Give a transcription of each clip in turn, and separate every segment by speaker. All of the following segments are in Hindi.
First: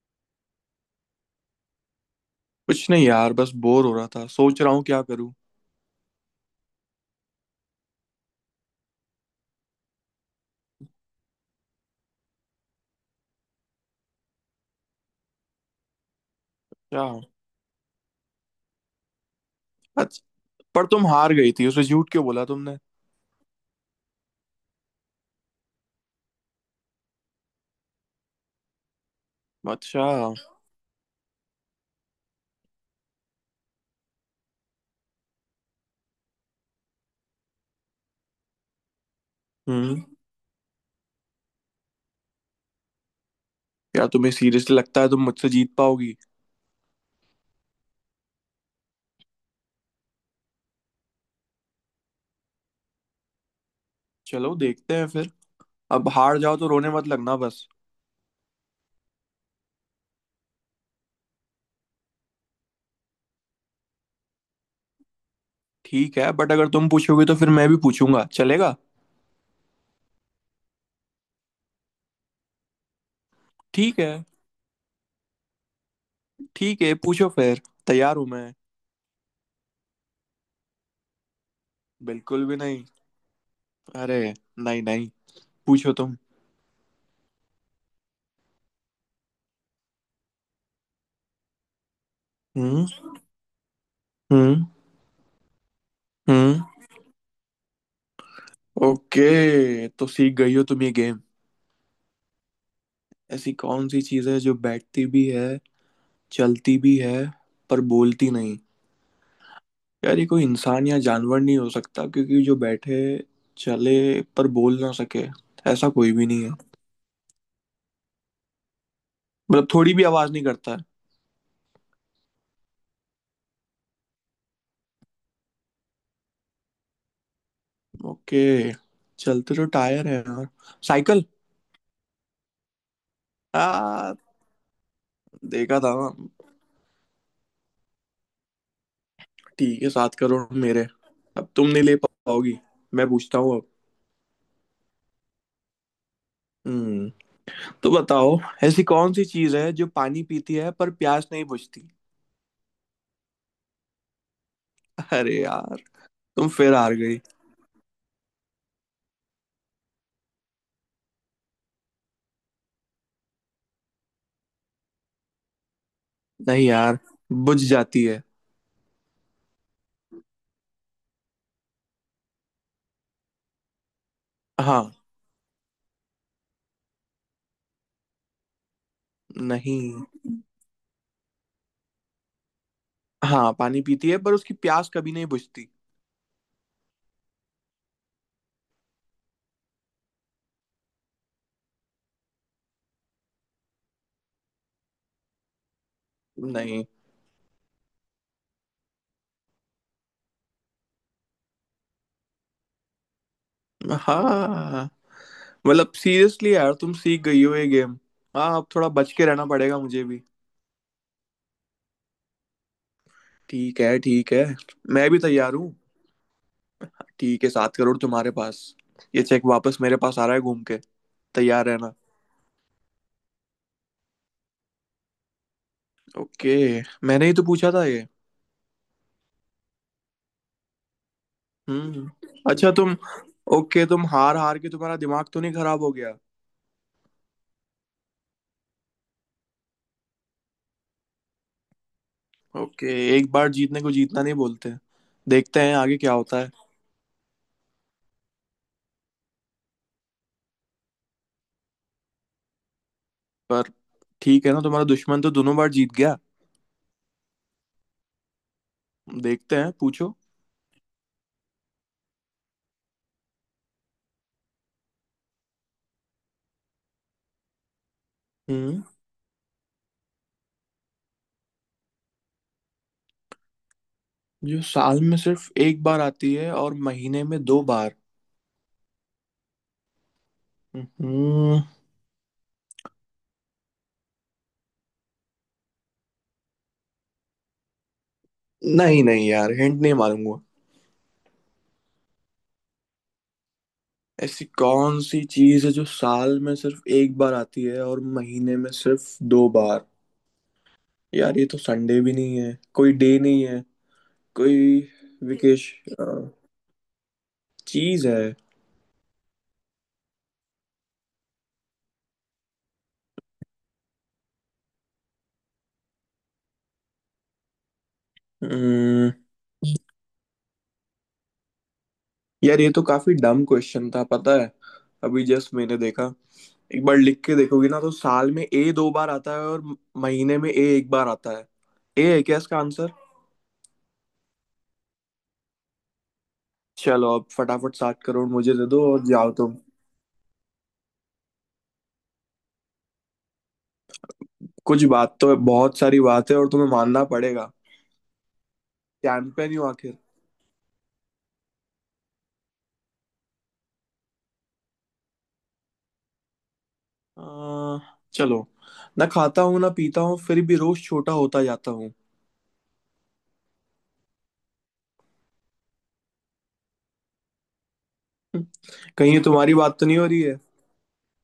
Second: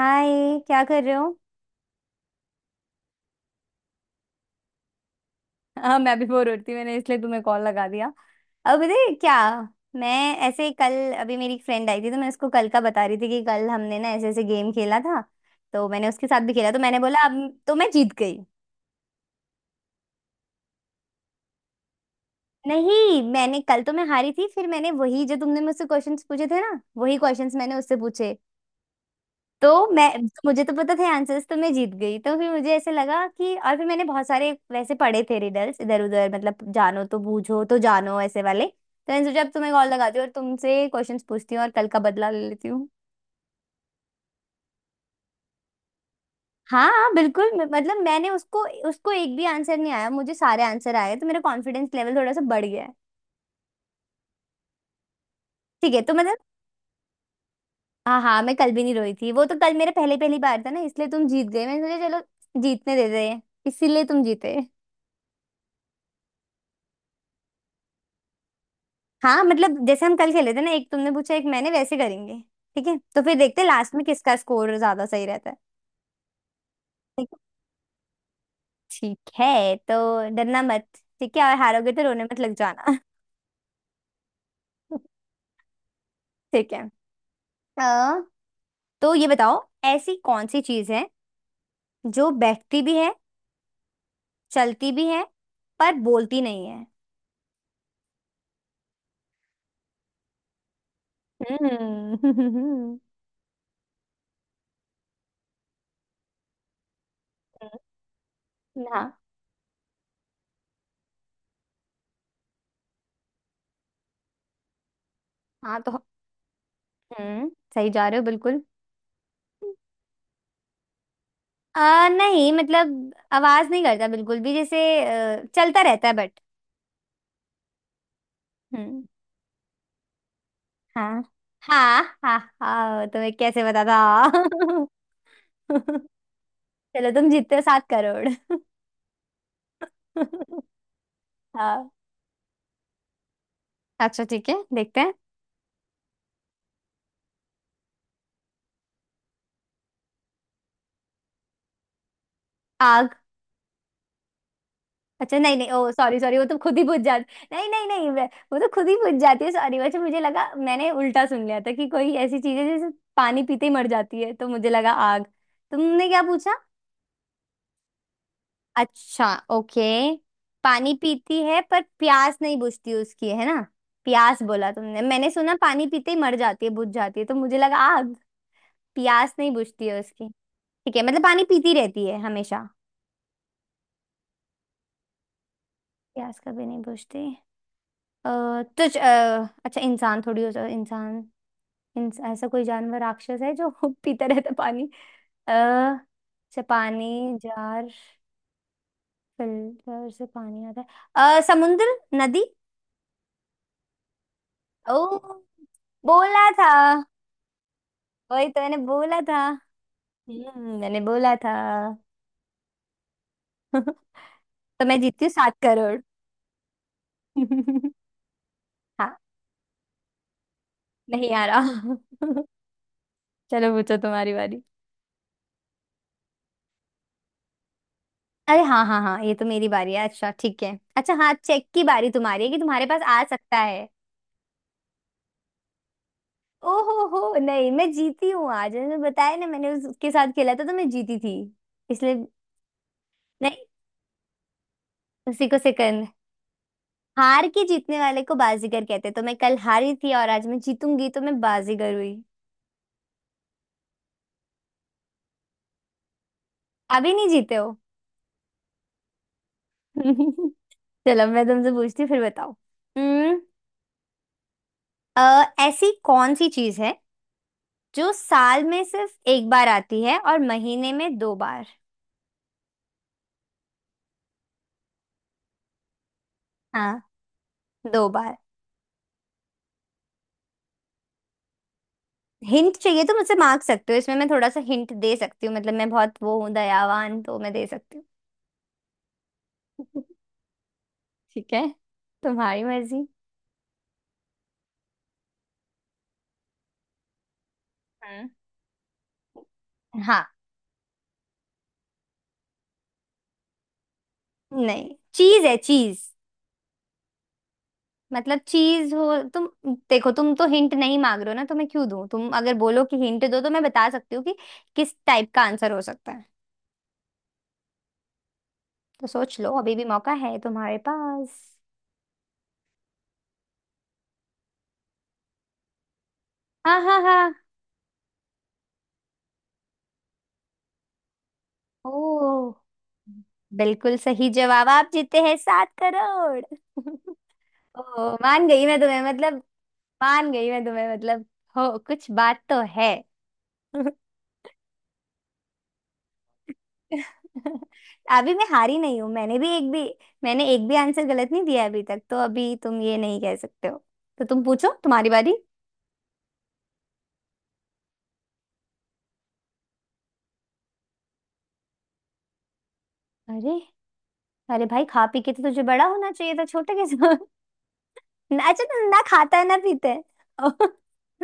Speaker 1: हाय। क्या कर रहे हो।
Speaker 2: कुछ नहीं यार। बस बोर हो रहा था। सोच रहा हूँ क्या करूँ।
Speaker 1: हाँ, मैं भी बोर हो रही थी मैंने इसलिए तुम्हें कॉल लगा दिया। अब पता है क्या। मैं ऐसे ही कल। अभी मेरी एक फ्रेंड आई थी तो मैं उसको कल का बता रही थी कि कल हमने ना ऐसे ऐसे गेम खेला था। तो मैंने उसके साथ भी खेला तो मैंने
Speaker 2: क्या।
Speaker 1: बोला अब तो मैं जीत गई।
Speaker 2: अच्छा। पर तुम हार गई थी, उसे झूठ क्यों बोला तुमने?
Speaker 1: नहीं, मैंने कल तो मैं हारी थी फिर मैंने वही जो तुमने मुझसे क्वेश्चंस पूछे थे ना वही क्वेश्चंस मैंने उससे पूछे। तो
Speaker 2: अच्छा।
Speaker 1: मैं मुझे तो पता थे आंसर्स तो मैं जीत गई तो फिर मुझे ऐसे लगा कि और फिर मैंने बहुत सारे वैसे पढ़े थे रिडल्स इधर उधर मतलब जानो तो बूझो तो जानो ऐसे वाले तो मैंने सोचा अब तुम्हें कॉल
Speaker 2: हम्म।
Speaker 1: लगाती हूँ और तुमसे क्वेश्चंस पूछती हूँ और कल का बदला ले लेती हूँ।
Speaker 2: क्या तुम्हें सीरियसली लगता है तुम मुझसे जीत पाओगी?
Speaker 1: हाँ हाँ, बिल्कुल मतलब मैंने उसको उसको एक भी आंसर नहीं आया मुझे सारे आंसर आए तो मेरा कॉन्फिडेंस लेवल थोड़ा सा बढ़ गया है।
Speaker 2: चलो देखते हैं फिर।
Speaker 1: ठीक है
Speaker 2: अब
Speaker 1: तो मतलब।
Speaker 2: हार जाओ तो रोने मत लगना बस।
Speaker 1: हाँ हाँ, मैं कल भी नहीं रोई थी वो तो कल मेरा पहले पहली बार था ना इसलिए तुम जीत गए मैंने सोचा चलो जीतने देते हैं इसीलिए तुम जीते।
Speaker 2: ठीक है, बट अगर तुम पूछोगी तो फिर मैं भी पूछूंगा, चलेगा?
Speaker 1: हाँ मतलब जैसे हम कल खेले थे ना एक तुमने पूछा एक मैंने वैसे करेंगे। ठीक है तो फिर देखते हैं लास्ट
Speaker 2: ठीक
Speaker 1: में
Speaker 2: है।
Speaker 1: किसका स्कोर ज्यादा सही रहता है।
Speaker 2: ठीक है
Speaker 1: ठीक
Speaker 2: पूछो
Speaker 1: है।
Speaker 2: फिर। तैयार हूं मैं।
Speaker 1: ठीक है, तो डरना मत। ठीक है और हारोगे तो रोने मत
Speaker 2: बिल्कुल
Speaker 1: लग
Speaker 2: भी नहीं।
Speaker 1: जाना।
Speaker 2: अरे। नहीं नहीं। पूछो तुम।
Speaker 1: ठीक है। अ, तो ये बताओ ऐसी कौन सी चीज है जो बैठती
Speaker 2: हम्म।
Speaker 1: भी है
Speaker 2: हम्म।
Speaker 1: चलती भी है पर बोलती
Speaker 2: हम्म।
Speaker 1: नहीं है।
Speaker 2: ओके तो सीख गई हो तुम ये गेम।
Speaker 1: हम्म।
Speaker 2: ऐसी कौन सी चीज़ है जो बैठती भी है, चलती भी है, पर बोलती नहीं?
Speaker 1: हाँ
Speaker 2: यार ये कोई इंसान या जानवर नहीं हो सकता, क्योंकि जो बैठे, चले, पर बोल ना सके
Speaker 1: हाँ।
Speaker 2: ऐसा
Speaker 1: तो
Speaker 2: कोई भी नहीं है।
Speaker 1: हम्म सही जा रहे हो बिल्कुल।
Speaker 2: मतलब थोड़ी भी आवाज़ नहीं करता है?
Speaker 1: नहीं मतलब आवाज नहीं करता बिल्कुल भी, जैसे चलता रहता है बट।
Speaker 2: ओके।
Speaker 1: हम्म।
Speaker 2: चलते तो टायर है यार।
Speaker 1: हाँ
Speaker 2: साइकिल।
Speaker 1: हाँ हाँ हाँ, तुम्हें कैसे पता
Speaker 2: आ
Speaker 1: था।
Speaker 2: देखा था ना।
Speaker 1: चलो तुम जीतते हो 7 करोड़।
Speaker 2: ठीक है, 7 करोड़ मेरे। अब तुम नहीं
Speaker 1: हाँ।
Speaker 2: ले पाओगी। मैं पूछता हूँ अब।
Speaker 1: अच्छा ठीक है, देखते हैं।
Speaker 2: हम्म। तो बताओ। ऐसी कौन सी चीज है जो पानी पीती है पर प्यास नहीं बुझती?
Speaker 1: आग।
Speaker 2: अरे
Speaker 1: अच्छा नहीं नहीं,
Speaker 2: यार।
Speaker 1: ओ सॉरी सॉरी, वो
Speaker 2: तुम
Speaker 1: तो
Speaker 2: फिर
Speaker 1: खुद ही
Speaker 2: हार
Speaker 1: बुझ
Speaker 2: गई।
Speaker 1: जाती, नहीं नहीं नहीं, वो तो खुद ही बुझ जाती है, सॉरी। अच्छा मुझे लगा मैंने उल्टा सुन लिया था कि कोई ऐसी चीज है जैसे पानी पीते ही मर जाती है तो मुझे लगा आग। तुमने क्या पूछा।
Speaker 2: नहीं यार। बुझ जाती है।
Speaker 1: अच्छा। ओके। पानी पीती है पर प्यास नहीं बुझती उसकी, है ना। प्यास बोला
Speaker 2: हाँ।
Speaker 1: तुमने, मैंने सुना पानी पीते ही मर जाती है, बुझ जाती है तो मुझे लगा आग। प्यास नहीं बुझती है
Speaker 2: नहीं।
Speaker 1: उसकी। ठीक है, मतलब पानी पीती रहती है हमेशा।
Speaker 2: हाँ, पानी पीती है पर उसकी प्यास कभी नहीं बुझती।
Speaker 1: प्यास कभी नहीं बुझती। अ, तो अच्छा इंसान थोड़ी हो सकता, इंसान। ऐसा कोई जानवर राक्षस है जो पीता रहता पानी। अच्छा
Speaker 2: नहीं।
Speaker 1: पानी जार। फिल्टर से पानी आता है। समुद्र, नदी।
Speaker 2: हाँ।
Speaker 1: ओ।
Speaker 2: मतलब
Speaker 1: बोला
Speaker 2: सीरियसली यार
Speaker 1: था।
Speaker 2: तुम सीख गई हो ये गेम।
Speaker 1: वही
Speaker 2: हाँ
Speaker 1: तो
Speaker 2: अब
Speaker 1: मैंने
Speaker 2: थोड़ा बच
Speaker 1: बोला
Speaker 2: के
Speaker 1: था।
Speaker 2: रहना पड़ेगा मुझे भी।
Speaker 1: हम्म, मैंने बोला था।
Speaker 2: ठीक है। ठीक है।
Speaker 1: तो मैं
Speaker 2: मैं भी
Speaker 1: जीतती हूँ
Speaker 2: तैयार
Speaker 1: सात
Speaker 2: हूँ।
Speaker 1: करोड़
Speaker 2: ठीक है, 7 करोड़ तुम्हारे पास।
Speaker 1: हाँ।
Speaker 2: ये चेक वापस मेरे पास आ रहा है घूम के।
Speaker 1: नहीं आ रहा।
Speaker 2: तैयार रहना।
Speaker 1: चलो पूछो तुम्हारी बारी।
Speaker 2: ओके। मैंने ही तो पूछा था ये।
Speaker 1: अरे हाँ हाँ हाँ, ये तो मेरी बारी है, अच्छा ठीक है, अच्छा हाँ चेक की
Speaker 2: हम्म।
Speaker 1: बारी तुम्हारी है कि
Speaker 2: अच्छा
Speaker 1: तुम्हारे
Speaker 2: तुम।
Speaker 1: पास आ सकता
Speaker 2: ओके,
Speaker 1: है।
Speaker 2: तुम हार हार के तुम्हारा दिमाग तो नहीं खराब हो गया?
Speaker 1: ओहो हो नहीं, मैं जीती हूँ आज, मैंने बताया ना मैंने उसके साथ खेला था तो मैं जीती थी इसलिए।
Speaker 2: ओके। एक बार
Speaker 1: नहीं।
Speaker 2: जीतने को जीतना नहीं बोलते।
Speaker 1: उसी को
Speaker 2: देखते हैं आगे
Speaker 1: सेकंड,
Speaker 2: क्या होता है।
Speaker 1: हार के जीतने वाले को बाजीगर कहते हैं, तो मैं कल हारी थी और आज मैं जीतूंगी तो मैं बाजीगर हुई।
Speaker 2: पर ठीक है ना, तुम्हारा दुश्मन तो दोनों बार जीत गया।
Speaker 1: अभी नहीं जीते हो।
Speaker 2: देखते हैं पूछो।
Speaker 1: चलो मैं तुमसे पूछती हूँ, फिर बताओ। हम्म। ऐसी कौन सी चीज है जो साल में
Speaker 2: हम्म।
Speaker 1: सिर्फ एक बार आती है और महीने में दो बार।
Speaker 2: जो साल में सिर्फ एक बार आती है और
Speaker 1: हाँ,
Speaker 2: महीने में दो बार।
Speaker 1: दो बार।
Speaker 2: हम्म।
Speaker 1: हिंट चाहिए तो मुझसे मांग सकते हो, इसमें मैं थोड़ा सा हिंट दे सकती हूँ, मतलब मैं बहुत वो हूँ दयावान, तो मैं दे सकती हूँ।
Speaker 2: नहीं नहीं यार, हिंट नहीं मारूंगा।
Speaker 1: ठीक है, तुम्हारी मर्जी।
Speaker 2: ऐसी कौन सी चीज है जो साल में सिर्फ एक बार आती है और
Speaker 1: हम्म।
Speaker 2: महीने में सिर्फ दो बार?
Speaker 1: हाँ।
Speaker 2: यार ये तो संडे भी नहीं है, कोई डे नहीं है, कोई।
Speaker 1: नहीं, चीज है,
Speaker 2: विकेश।
Speaker 1: चीज।
Speaker 2: चीज है।
Speaker 1: मतलब चीज हो तुम। देखो तुम तो हिंट नहीं मांग रहे हो ना, तो मैं क्यों दूं, तुम अगर बोलो कि हिंट दो तो मैं बता सकती हूँ कि किस टाइप का आंसर हो सकता है। तो
Speaker 2: हम्म,
Speaker 1: सोच लो, अभी भी मौका है तुम्हारे पास।
Speaker 2: यार ये तो काफी डम क्वेश्चन था पता है। अभी जस्ट मैंने देखा।
Speaker 1: हाँ
Speaker 2: एक बार
Speaker 1: हाँ
Speaker 2: लिख
Speaker 1: हाँ।
Speaker 2: के देखोगे ना तो साल में ए दो बार आता है और महीने में ए एक बार आता है। ए है क्या
Speaker 1: ओ
Speaker 2: इसका आंसर?
Speaker 1: बिल्कुल सही जवाब, आप जीते हैं 7 करोड़।
Speaker 2: चलो अब फटाफट सात
Speaker 1: ओ
Speaker 2: करोड़
Speaker 1: मान
Speaker 2: मुझे
Speaker 1: गई
Speaker 2: दे
Speaker 1: मैं
Speaker 2: दो
Speaker 1: तुम्हें
Speaker 2: और जाओ
Speaker 1: मतलब,
Speaker 2: तुम।
Speaker 1: मान गई मैं तुम्हें मतलब, हो कुछ बात तो है।
Speaker 2: कुछ बात तो है, बहुत सारी बात है और तुम्हें मानना पड़ेगा।
Speaker 1: अभी मैं हारी नहीं हूं, मैंने भी
Speaker 2: चैंपियन हूँ
Speaker 1: एक भी,
Speaker 2: आखिर।
Speaker 1: मैंने एक भी आंसर गलत नहीं दिया अभी तक, तो अभी तुम ये नहीं कह सकते हो। तो तुम पूछो, तुम्हारी बारी।
Speaker 2: अह, चलो। ना खाता हूँ ना पीता हूँ फिर भी रोज छोटा होता जाता हूँ।
Speaker 1: अरे, अरे भाई खा पी के तो तुझे बड़ा होना चाहिए था, छोटे कैसे हो? अच्छा तुम ना
Speaker 2: कहीं ये
Speaker 1: खाता है
Speaker 2: तुम्हारी
Speaker 1: ना
Speaker 2: बात तो
Speaker 1: पीते
Speaker 2: नहीं हो रही
Speaker 1: है।
Speaker 2: है?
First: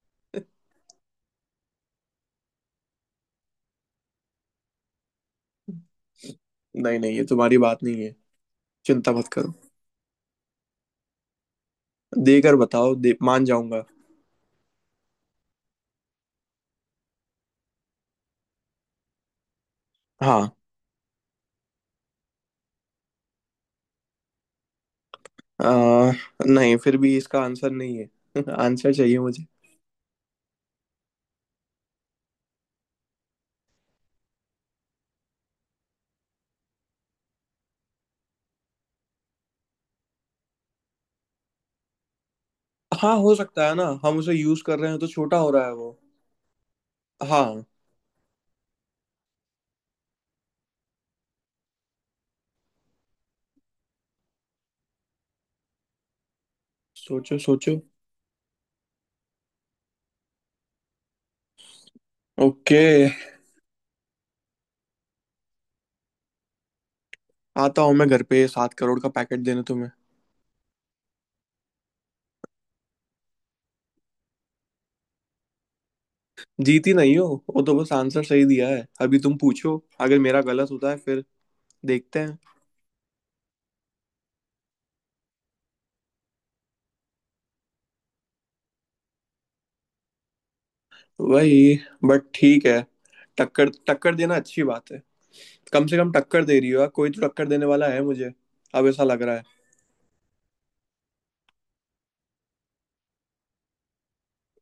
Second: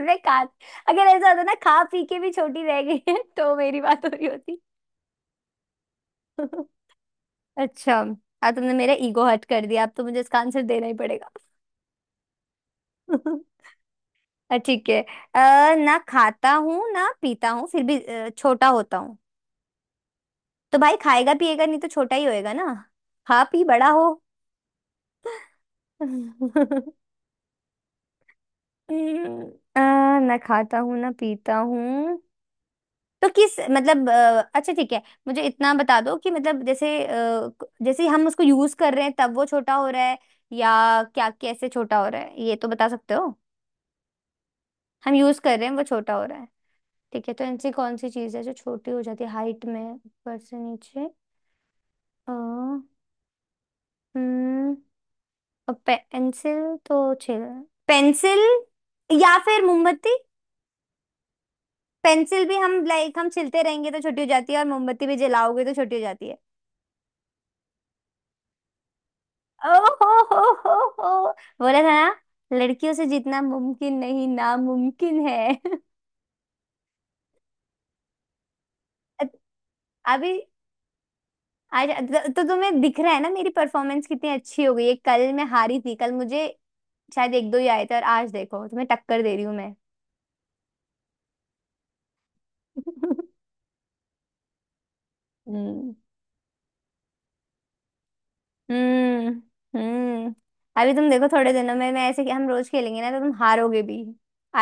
Speaker 1: मैं खा। अगर ऐसा होता ना, खा पी के भी छोटी रह गई है तो मेरी बात हो रही होती।
Speaker 2: नहीं नहीं, ये तुम्हारी बात
Speaker 1: अच्छा।
Speaker 2: नहीं है।
Speaker 1: अब तुमने मेरा
Speaker 2: चिंता
Speaker 1: ईगो
Speaker 2: मत
Speaker 1: हर्ट
Speaker 2: करो।
Speaker 1: कर दिया, अब तो मुझे इसका आंसर देना ही पड़ेगा।
Speaker 2: देकर बताओ, दे, मान जाऊंगा।
Speaker 1: ठीक है। ना खाता हूँ ना पीता हूँ फिर भी छोटा होता हूँ।
Speaker 2: हाँ।
Speaker 1: तो भाई खाएगा पिएगा नहीं तो छोटा ही होएगा ना, खा पी बड़ा हो।
Speaker 2: अ,
Speaker 1: हम्म,
Speaker 2: नहीं, फिर भी इसका आंसर नहीं है। आंसर चाहिए मुझे।
Speaker 1: अ, ना खाता हूँ ना पीता हूँ, तो किस मतलब, अच्छा ठीक है, मुझे इतना बता दो कि मतलब जैसे जैसे हम उसको यूज कर रहे हैं तब वो छोटा हो रहा है, या क्या, कैसे छोटा हो रहा है, ये तो बता सकते
Speaker 2: हाँ
Speaker 1: हो।
Speaker 2: हो सकता है ना, हम उसे यूज कर रहे हैं तो
Speaker 1: हम
Speaker 2: छोटा
Speaker 1: यूज
Speaker 2: हो
Speaker 1: कर
Speaker 2: रहा
Speaker 1: रहे
Speaker 2: है
Speaker 1: हैं वो
Speaker 2: वो।
Speaker 1: छोटा हो रहा है, ठीक है, तो
Speaker 2: हाँ।
Speaker 1: ऐसी कौन सी चीज है जो छोटी हो जाती है हाइट में, ऊपर से नीचे। अ, हम्म और पेंसिल तो
Speaker 2: सोचो
Speaker 1: छिल
Speaker 2: सोचो।
Speaker 1: पेंसिल, या फिर मोमबत्ती। पेंसिल भी हम,
Speaker 2: ओके।
Speaker 1: लाइक, हम छिलते रहेंगे तो छोटी हो जाती है और मोमबत्ती भी जलाओगे तो छोटी हो जाती है।
Speaker 2: आता हूँ मैं घर पे 7 करोड़ का पैकेट देने तुम्हें।
Speaker 1: ओहो हो हो। बोला था ना लड़कियों से जितना मुमकिन नहीं नामुमकिन है।
Speaker 2: जीती नहीं हो। वो तो बस आंसर सही दिया है, अभी तुम पूछो अगर
Speaker 1: अभी,
Speaker 2: मेरा गलत होता है फिर
Speaker 1: आज
Speaker 2: देखते हैं।
Speaker 1: तो तुम्हें दिख रहा है ना मेरी परफॉर्मेंस कितनी अच्छी हो गई है, कल मैं हारी थी, कल मुझे शायद एक दो ही आए थे और आज देखो तुम्हें टक्कर दे रही हूँ मैं।
Speaker 2: वही, बट ठीक है। टक्कर टक्कर देना अच्छी बात है। कम
Speaker 1: हम्म
Speaker 2: से कम टक्कर दे रही हो यार, कोई तो टक्कर देने वाला है मुझे। अब ऐसा लग
Speaker 1: हम्म
Speaker 2: रहा है।
Speaker 1: हम्म। अभी तुम देखो थोड़े दिनों में मैं ऐसे, हम रोज खेलेंगे ना तो तुम हारोगे भी,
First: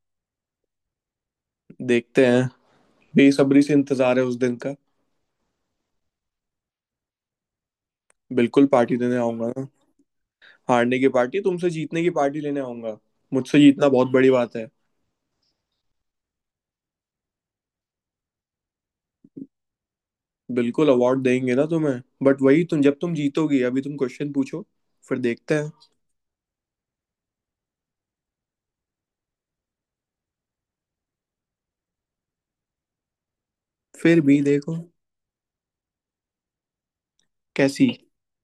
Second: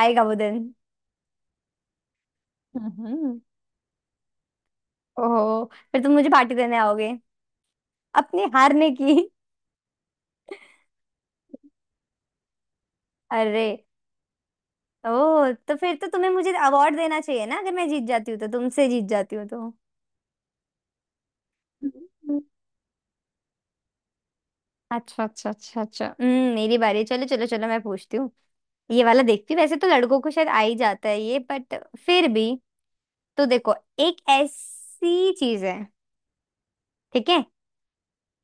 Speaker 1: आएगा वो दिन।
Speaker 2: देखते हैं।
Speaker 1: हम्म।
Speaker 2: बेसब्री से इंतजार है उस दिन का।
Speaker 1: ओहो, फिर तुम मुझे पार्टी देने आओगे अपने
Speaker 2: बिल्कुल
Speaker 1: हारने
Speaker 2: पार्टी देने
Speaker 1: की।
Speaker 2: आऊंगा ना। हारने की पार्टी, तुमसे जीतने की पार्टी लेने आऊंगा। मुझसे
Speaker 1: अरे,
Speaker 2: जीतना बहुत बड़ी बात है।
Speaker 1: ओ तो फिर तो तुम्हें मुझे अवार्ड देना चाहिए ना, अगर मैं जीत जाती हूँ, तो तुमसे जीत जाती हूँ तो।
Speaker 2: बिल्कुल अवार्ड देंगे ना तुम्हें,
Speaker 1: हम्म।
Speaker 2: बट वही, तुम जब तुम जीतोगी। अभी तुम क्वेश्चन पूछो। फिर
Speaker 1: अच्छा अच्छा
Speaker 2: देखते हैं।
Speaker 1: अच्छा अच्छा, मेरी बारी है। चलो चलो चलो, मैं पूछती हूँ। ये वाला देखती हूँ, वैसे तो लड़कों को शायद आ ही जाता है ये, बट फिर भी। तो देखो, एक
Speaker 2: फिर भी देखो।
Speaker 1: ऐसी चीज है, ठीक है,
Speaker 2: कैसी?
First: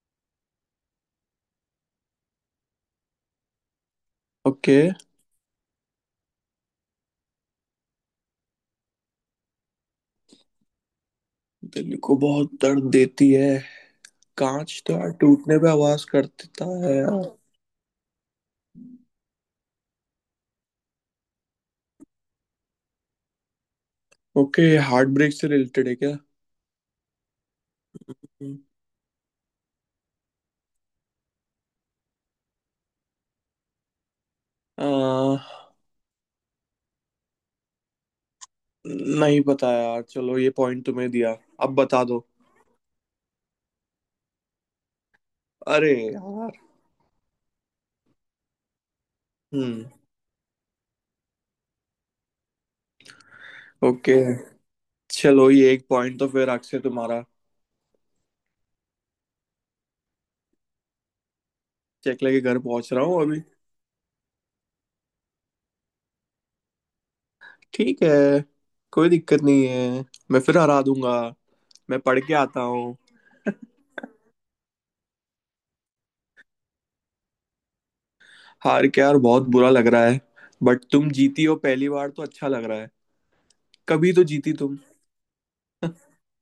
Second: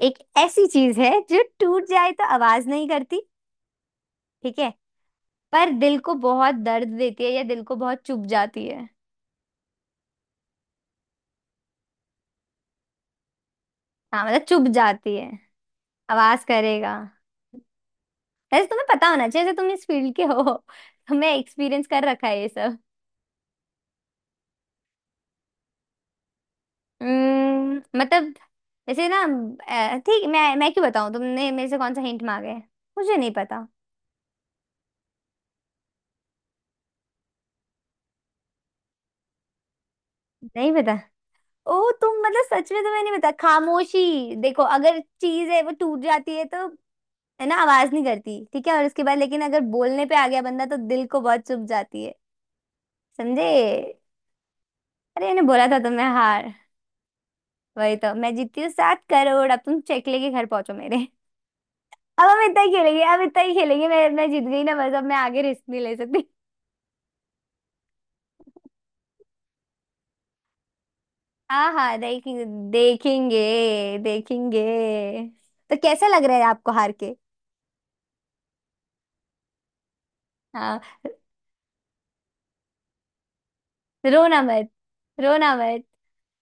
Speaker 1: एक ऐसी चीज है जो टूट जाए तो आवाज नहीं करती, ठीक है,
Speaker 2: ओके।
Speaker 1: पर दिल को बहुत दर्द देती है या दिल को बहुत चुभ जाती है।
Speaker 2: दिल को बहुत दर्द देती है।
Speaker 1: हाँ मतलब चुभ
Speaker 2: कांच तो यार
Speaker 1: जाती है।
Speaker 2: टूटने पे आवाज
Speaker 1: आवाज
Speaker 2: करता
Speaker 1: करेगा,
Speaker 2: है यार।
Speaker 1: वैसे तुम्हें पता होना चाहिए जैसे तुम इस फील्ड के हो, तुम्हें एक्सपीरियंस कर रखा है ये सब।
Speaker 2: ओके। हार्ट ब्रेक से रिलेटेड है क्या?
Speaker 1: मतलब जैसे ना, ठीक, मैं क्यों बताऊं, तुमने मेरे से कौन सा हिंट मांगा है, मुझे नहीं पता।
Speaker 2: आ, नहीं पता यार, चलो ये
Speaker 1: नहीं
Speaker 2: पॉइंट
Speaker 1: पता।
Speaker 2: तुम्हें दिया। अब
Speaker 1: ओ
Speaker 2: बता
Speaker 1: तुम
Speaker 2: दो।
Speaker 1: मतलब सच में तुम्हें नहीं पता, खामोशी। देखो अगर चीज है वो
Speaker 2: अरे
Speaker 1: टूट जाती है
Speaker 2: यार।
Speaker 1: तो, है ना, आवाज नहीं करती, ठीक है, और उसके बाद लेकिन अगर
Speaker 2: हम्म।
Speaker 1: बोलने पे आ गया बंदा तो दिल को बहुत चुभ जाती है, समझे।
Speaker 2: ओके।
Speaker 1: अरे मैंने
Speaker 2: चलो
Speaker 1: बोला
Speaker 2: ये
Speaker 1: था
Speaker 2: एक
Speaker 1: तुम्हें,
Speaker 2: पॉइंट तो फिर
Speaker 1: हार,
Speaker 2: अक्षय तुम्हारा।
Speaker 1: वही तो, मैं जीतती हूँ सात करोड़, अब तुम चेक लेके घर पहुंचो मेरे।
Speaker 2: चेक
Speaker 1: अब
Speaker 2: लेके
Speaker 1: हम
Speaker 2: घर
Speaker 1: इतना ही
Speaker 2: पहुंच
Speaker 1: खेलेंगे,
Speaker 2: रहा
Speaker 1: अब
Speaker 2: हूँ अभी।
Speaker 1: इतना ही खेलेंगे, मैं जीत गई ना बस, अब मैं आगे रिस्क नहीं ले सकती।
Speaker 2: ठीक है। कोई दिक्कत नहीं है। मैं फिर हरा दूंगा।
Speaker 1: हाँ हाँ,
Speaker 2: मैं पढ़ के
Speaker 1: देखेंगे,
Speaker 2: आता हूँ।
Speaker 1: देखेंगे, देखेंगे। तो कैसा लग रहा है आपको हार के।
Speaker 2: हार के यार बहुत बुरा लग रहा है।
Speaker 1: हाँ।
Speaker 2: बट तुम जीती हो पहली बार तो अच्छा लग रहा है। कभी तो
Speaker 1: रोना
Speaker 2: जीती
Speaker 1: मत,
Speaker 2: तुम।
Speaker 1: रोना मत,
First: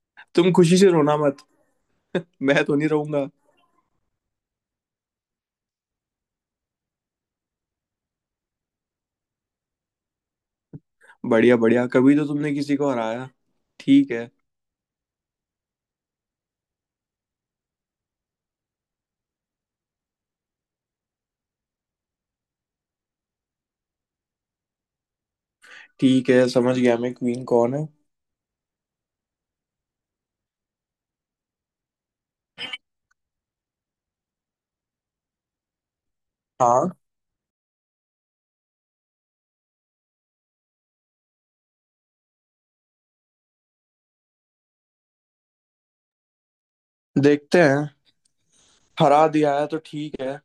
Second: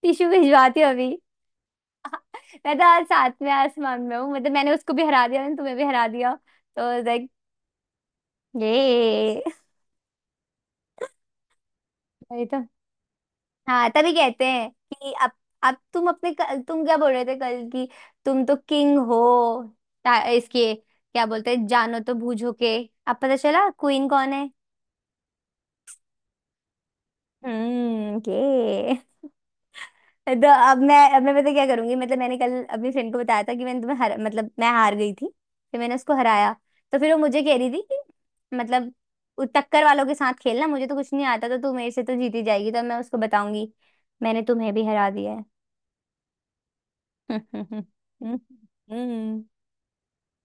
Speaker 1: टिश्यू
Speaker 2: तुम खुशी
Speaker 1: भिजवाती
Speaker 2: से
Speaker 1: हूँ अभी।
Speaker 2: रोना मत। मैं
Speaker 1: मैं
Speaker 2: तो
Speaker 1: तो
Speaker 2: नहीं
Speaker 1: आज
Speaker 2: रहूंगा।
Speaker 1: सातवें आसमान में हूँ, मतलब मैंने उसको भी हरा दिया, मैंने तुम्हें भी हरा दिया, तो लाइक ये।
Speaker 2: बढ़िया बढ़िया, कभी तो
Speaker 1: वही
Speaker 2: तुमने
Speaker 1: तो,
Speaker 2: किसी को हराया।
Speaker 1: हाँ
Speaker 2: ठीक
Speaker 1: तभी
Speaker 2: है।
Speaker 1: कहते हैं कि अब। अब तुम क्या बोल रहे थे कल की, तुम तो किंग हो, इसके क्या बोलते हैं, जानो तो बूझो के, अब पता चला क्वीन कौन है।
Speaker 2: ठीक है समझ गया मैं, क्वीन कौन है।
Speaker 1: हम्म। ये तो, अब मैं, पता क्या करूंगी, मतलब मैंने कल अपनी फ्रेंड को बताया था कि मैंने तुम्हें हर मतलब मैं हार गई थी, फिर मैंने उसको हराया।
Speaker 2: हाँ।
Speaker 1: तो फिर वो मुझे कह रही थी कि मतलब टक्कर वालों के साथ खेलना मुझे तो कुछ नहीं आता, तो तू मेरे से तो जीती जाएगी, तो मैं उसको बताऊंगी मैंने तुम्हें भी हरा दिया है।
Speaker 2: देखते हैं। हरा
Speaker 1: हम्म।
Speaker 2: दिया है तो ठीक है।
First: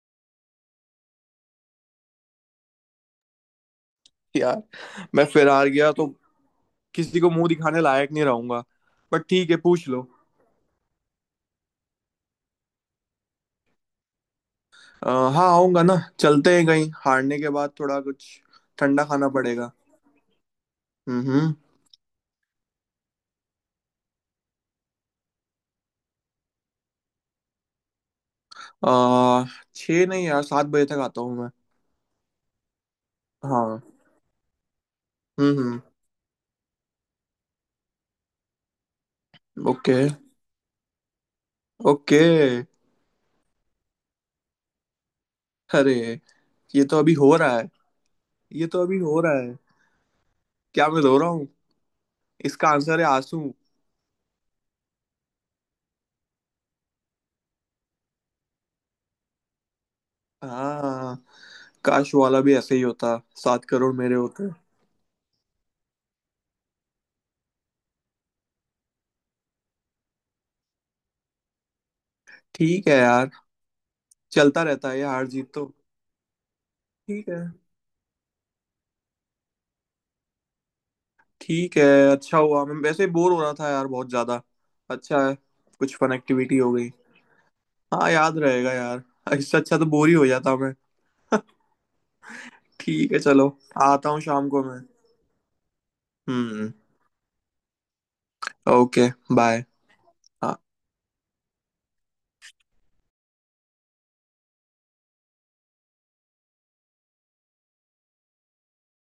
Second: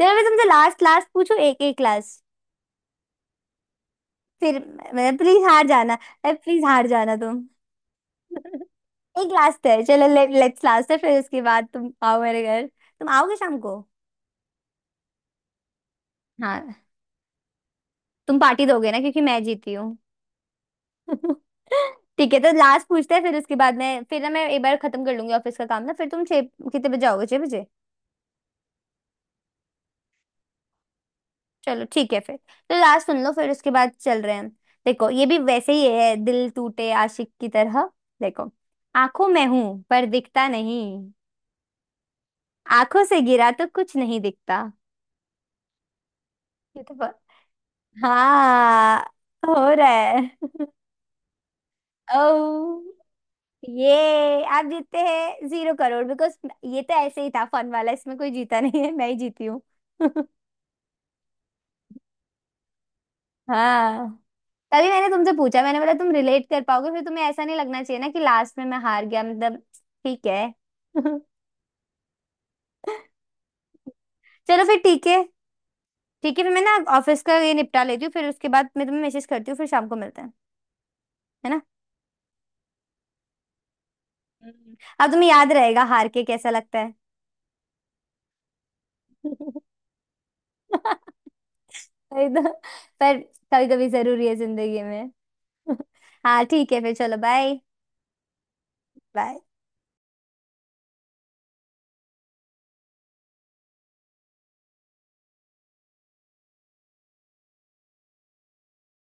Speaker 1: चलो मैं तुमसे लास्ट लास्ट पूछू एक एक क्लास। फिर
Speaker 2: यार
Speaker 1: मतलब
Speaker 2: मैं
Speaker 1: प्लीज
Speaker 2: फिर
Speaker 1: हार
Speaker 2: हार गया
Speaker 1: जाना,
Speaker 2: तो
Speaker 1: प्लीज हार जाना
Speaker 2: किसी को
Speaker 1: तुम।
Speaker 2: मुंह दिखाने लायक नहीं रहूंगा। बट
Speaker 1: एक
Speaker 2: ठीक है,
Speaker 1: लास्ट है,
Speaker 2: पूछ लो।
Speaker 1: चलो लेट्स, लास्ट है फिर उसके बाद तुम आओ मेरे घर। तुम आओगे शाम को।
Speaker 2: अ, हाँ आऊंगा ना। चलते हैं
Speaker 1: हाँ,
Speaker 2: कहीं, हारने के बाद थोड़ा कुछ
Speaker 1: तुम पार्टी दोगे ना,
Speaker 2: ठंडा
Speaker 1: क्योंकि
Speaker 2: खाना
Speaker 1: मैं
Speaker 2: पड़ेगा।
Speaker 1: जीती हूँ।
Speaker 2: हम्म।
Speaker 1: ठीक है तो लास्ट पूछते हैं, फिर उसके बाद मैं, फिर ना मैं एक बार खत्म कर लूंगी ऑफिस का काम ना, फिर तुम, छह कितने बजे आओगे, 6 बजे।
Speaker 2: आ 6 नहीं यार, 7 बजे तक आता हूँ मैं।
Speaker 1: चलो ठीक है फिर। तो लास्ट सुन लो, फिर उसके
Speaker 2: हाँ।
Speaker 1: बाद चल रहे हैं हम। देखो ये भी वैसे
Speaker 2: हम्म।
Speaker 1: ही है दिल टूटे आशिक की तरह। देखो, आंखों में हूं
Speaker 2: ओके।
Speaker 1: पर दिखता नहीं,
Speaker 2: ओके।
Speaker 1: आंखों से गिरा तो कुछ नहीं दिखता।
Speaker 2: अरे
Speaker 1: ये
Speaker 2: ये
Speaker 1: तो
Speaker 2: तो अभी
Speaker 1: ब-
Speaker 2: हो रहा है। ये तो
Speaker 1: हाँ,
Speaker 2: अभी हो रहा
Speaker 1: हो
Speaker 2: है।
Speaker 1: रहा है।
Speaker 2: क्या मैं रो रहा हूँ? इसका
Speaker 1: ओ,
Speaker 2: आंसर है आंसू।
Speaker 1: ये आप जीतते हैं 0 करोड़, बिकॉज ये तो ऐसे ही था फन वाला, इसमें कोई जीता नहीं है, मैं ही जीती हूँ।
Speaker 2: हाँ। काश वाला भी ऐसे ही होता। 7 करोड़
Speaker 1: हाँ,
Speaker 2: मेरे होते।
Speaker 1: तभी मैंने तुमसे पूछा, मैंने बोला तुम रिलेट कर पाओगे, फिर तुम्हें ऐसा नहीं लगना चाहिए ना कि लास्ट में मैं हार गया, मतलब ठीक है।
Speaker 2: ठीक है यार। चलता
Speaker 1: चलो फिर,
Speaker 2: रहता है ये
Speaker 1: ठीक है,
Speaker 2: हार जीत तो।
Speaker 1: ठीक है फिर मैं ना ऑफिस
Speaker 2: ठीक
Speaker 1: का
Speaker 2: है।
Speaker 1: ये निपटा लेती हूँ, फिर उसके बाद मैं तुम्हें मैसेज करती हूँ, फिर शाम को मिलते हैं, है ना।
Speaker 2: ठीक है। अच्छा हुआ, मैं वैसे ही बोर हो रहा था यार बहुत ज्यादा।
Speaker 1: हम्म। अब
Speaker 2: अच्छा
Speaker 1: तुम्हें
Speaker 2: है।
Speaker 1: याद रहेगा
Speaker 2: कुछ
Speaker 1: हार
Speaker 2: फन
Speaker 1: के कैसा
Speaker 2: एक्टिविटी हो
Speaker 1: लगता
Speaker 2: गई। हाँ याद रहेगा यार।
Speaker 1: है।
Speaker 2: इससे अच्छा तो बोर ही हो जाता मैं।
Speaker 1: वही तो,
Speaker 2: ठीक
Speaker 1: पर
Speaker 2: है चलो।
Speaker 1: कभी कभी
Speaker 2: आता हूँ
Speaker 1: जरूरी है
Speaker 2: शाम को मैं।
Speaker 1: जिंदगी में। हाँ
Speaker 2: हम्म।
Speaker 1: ठीक है फिर, चलो बाय,
Speaker 2: ओके।
Speaker 1: बाय।
Speaker 2: बाय।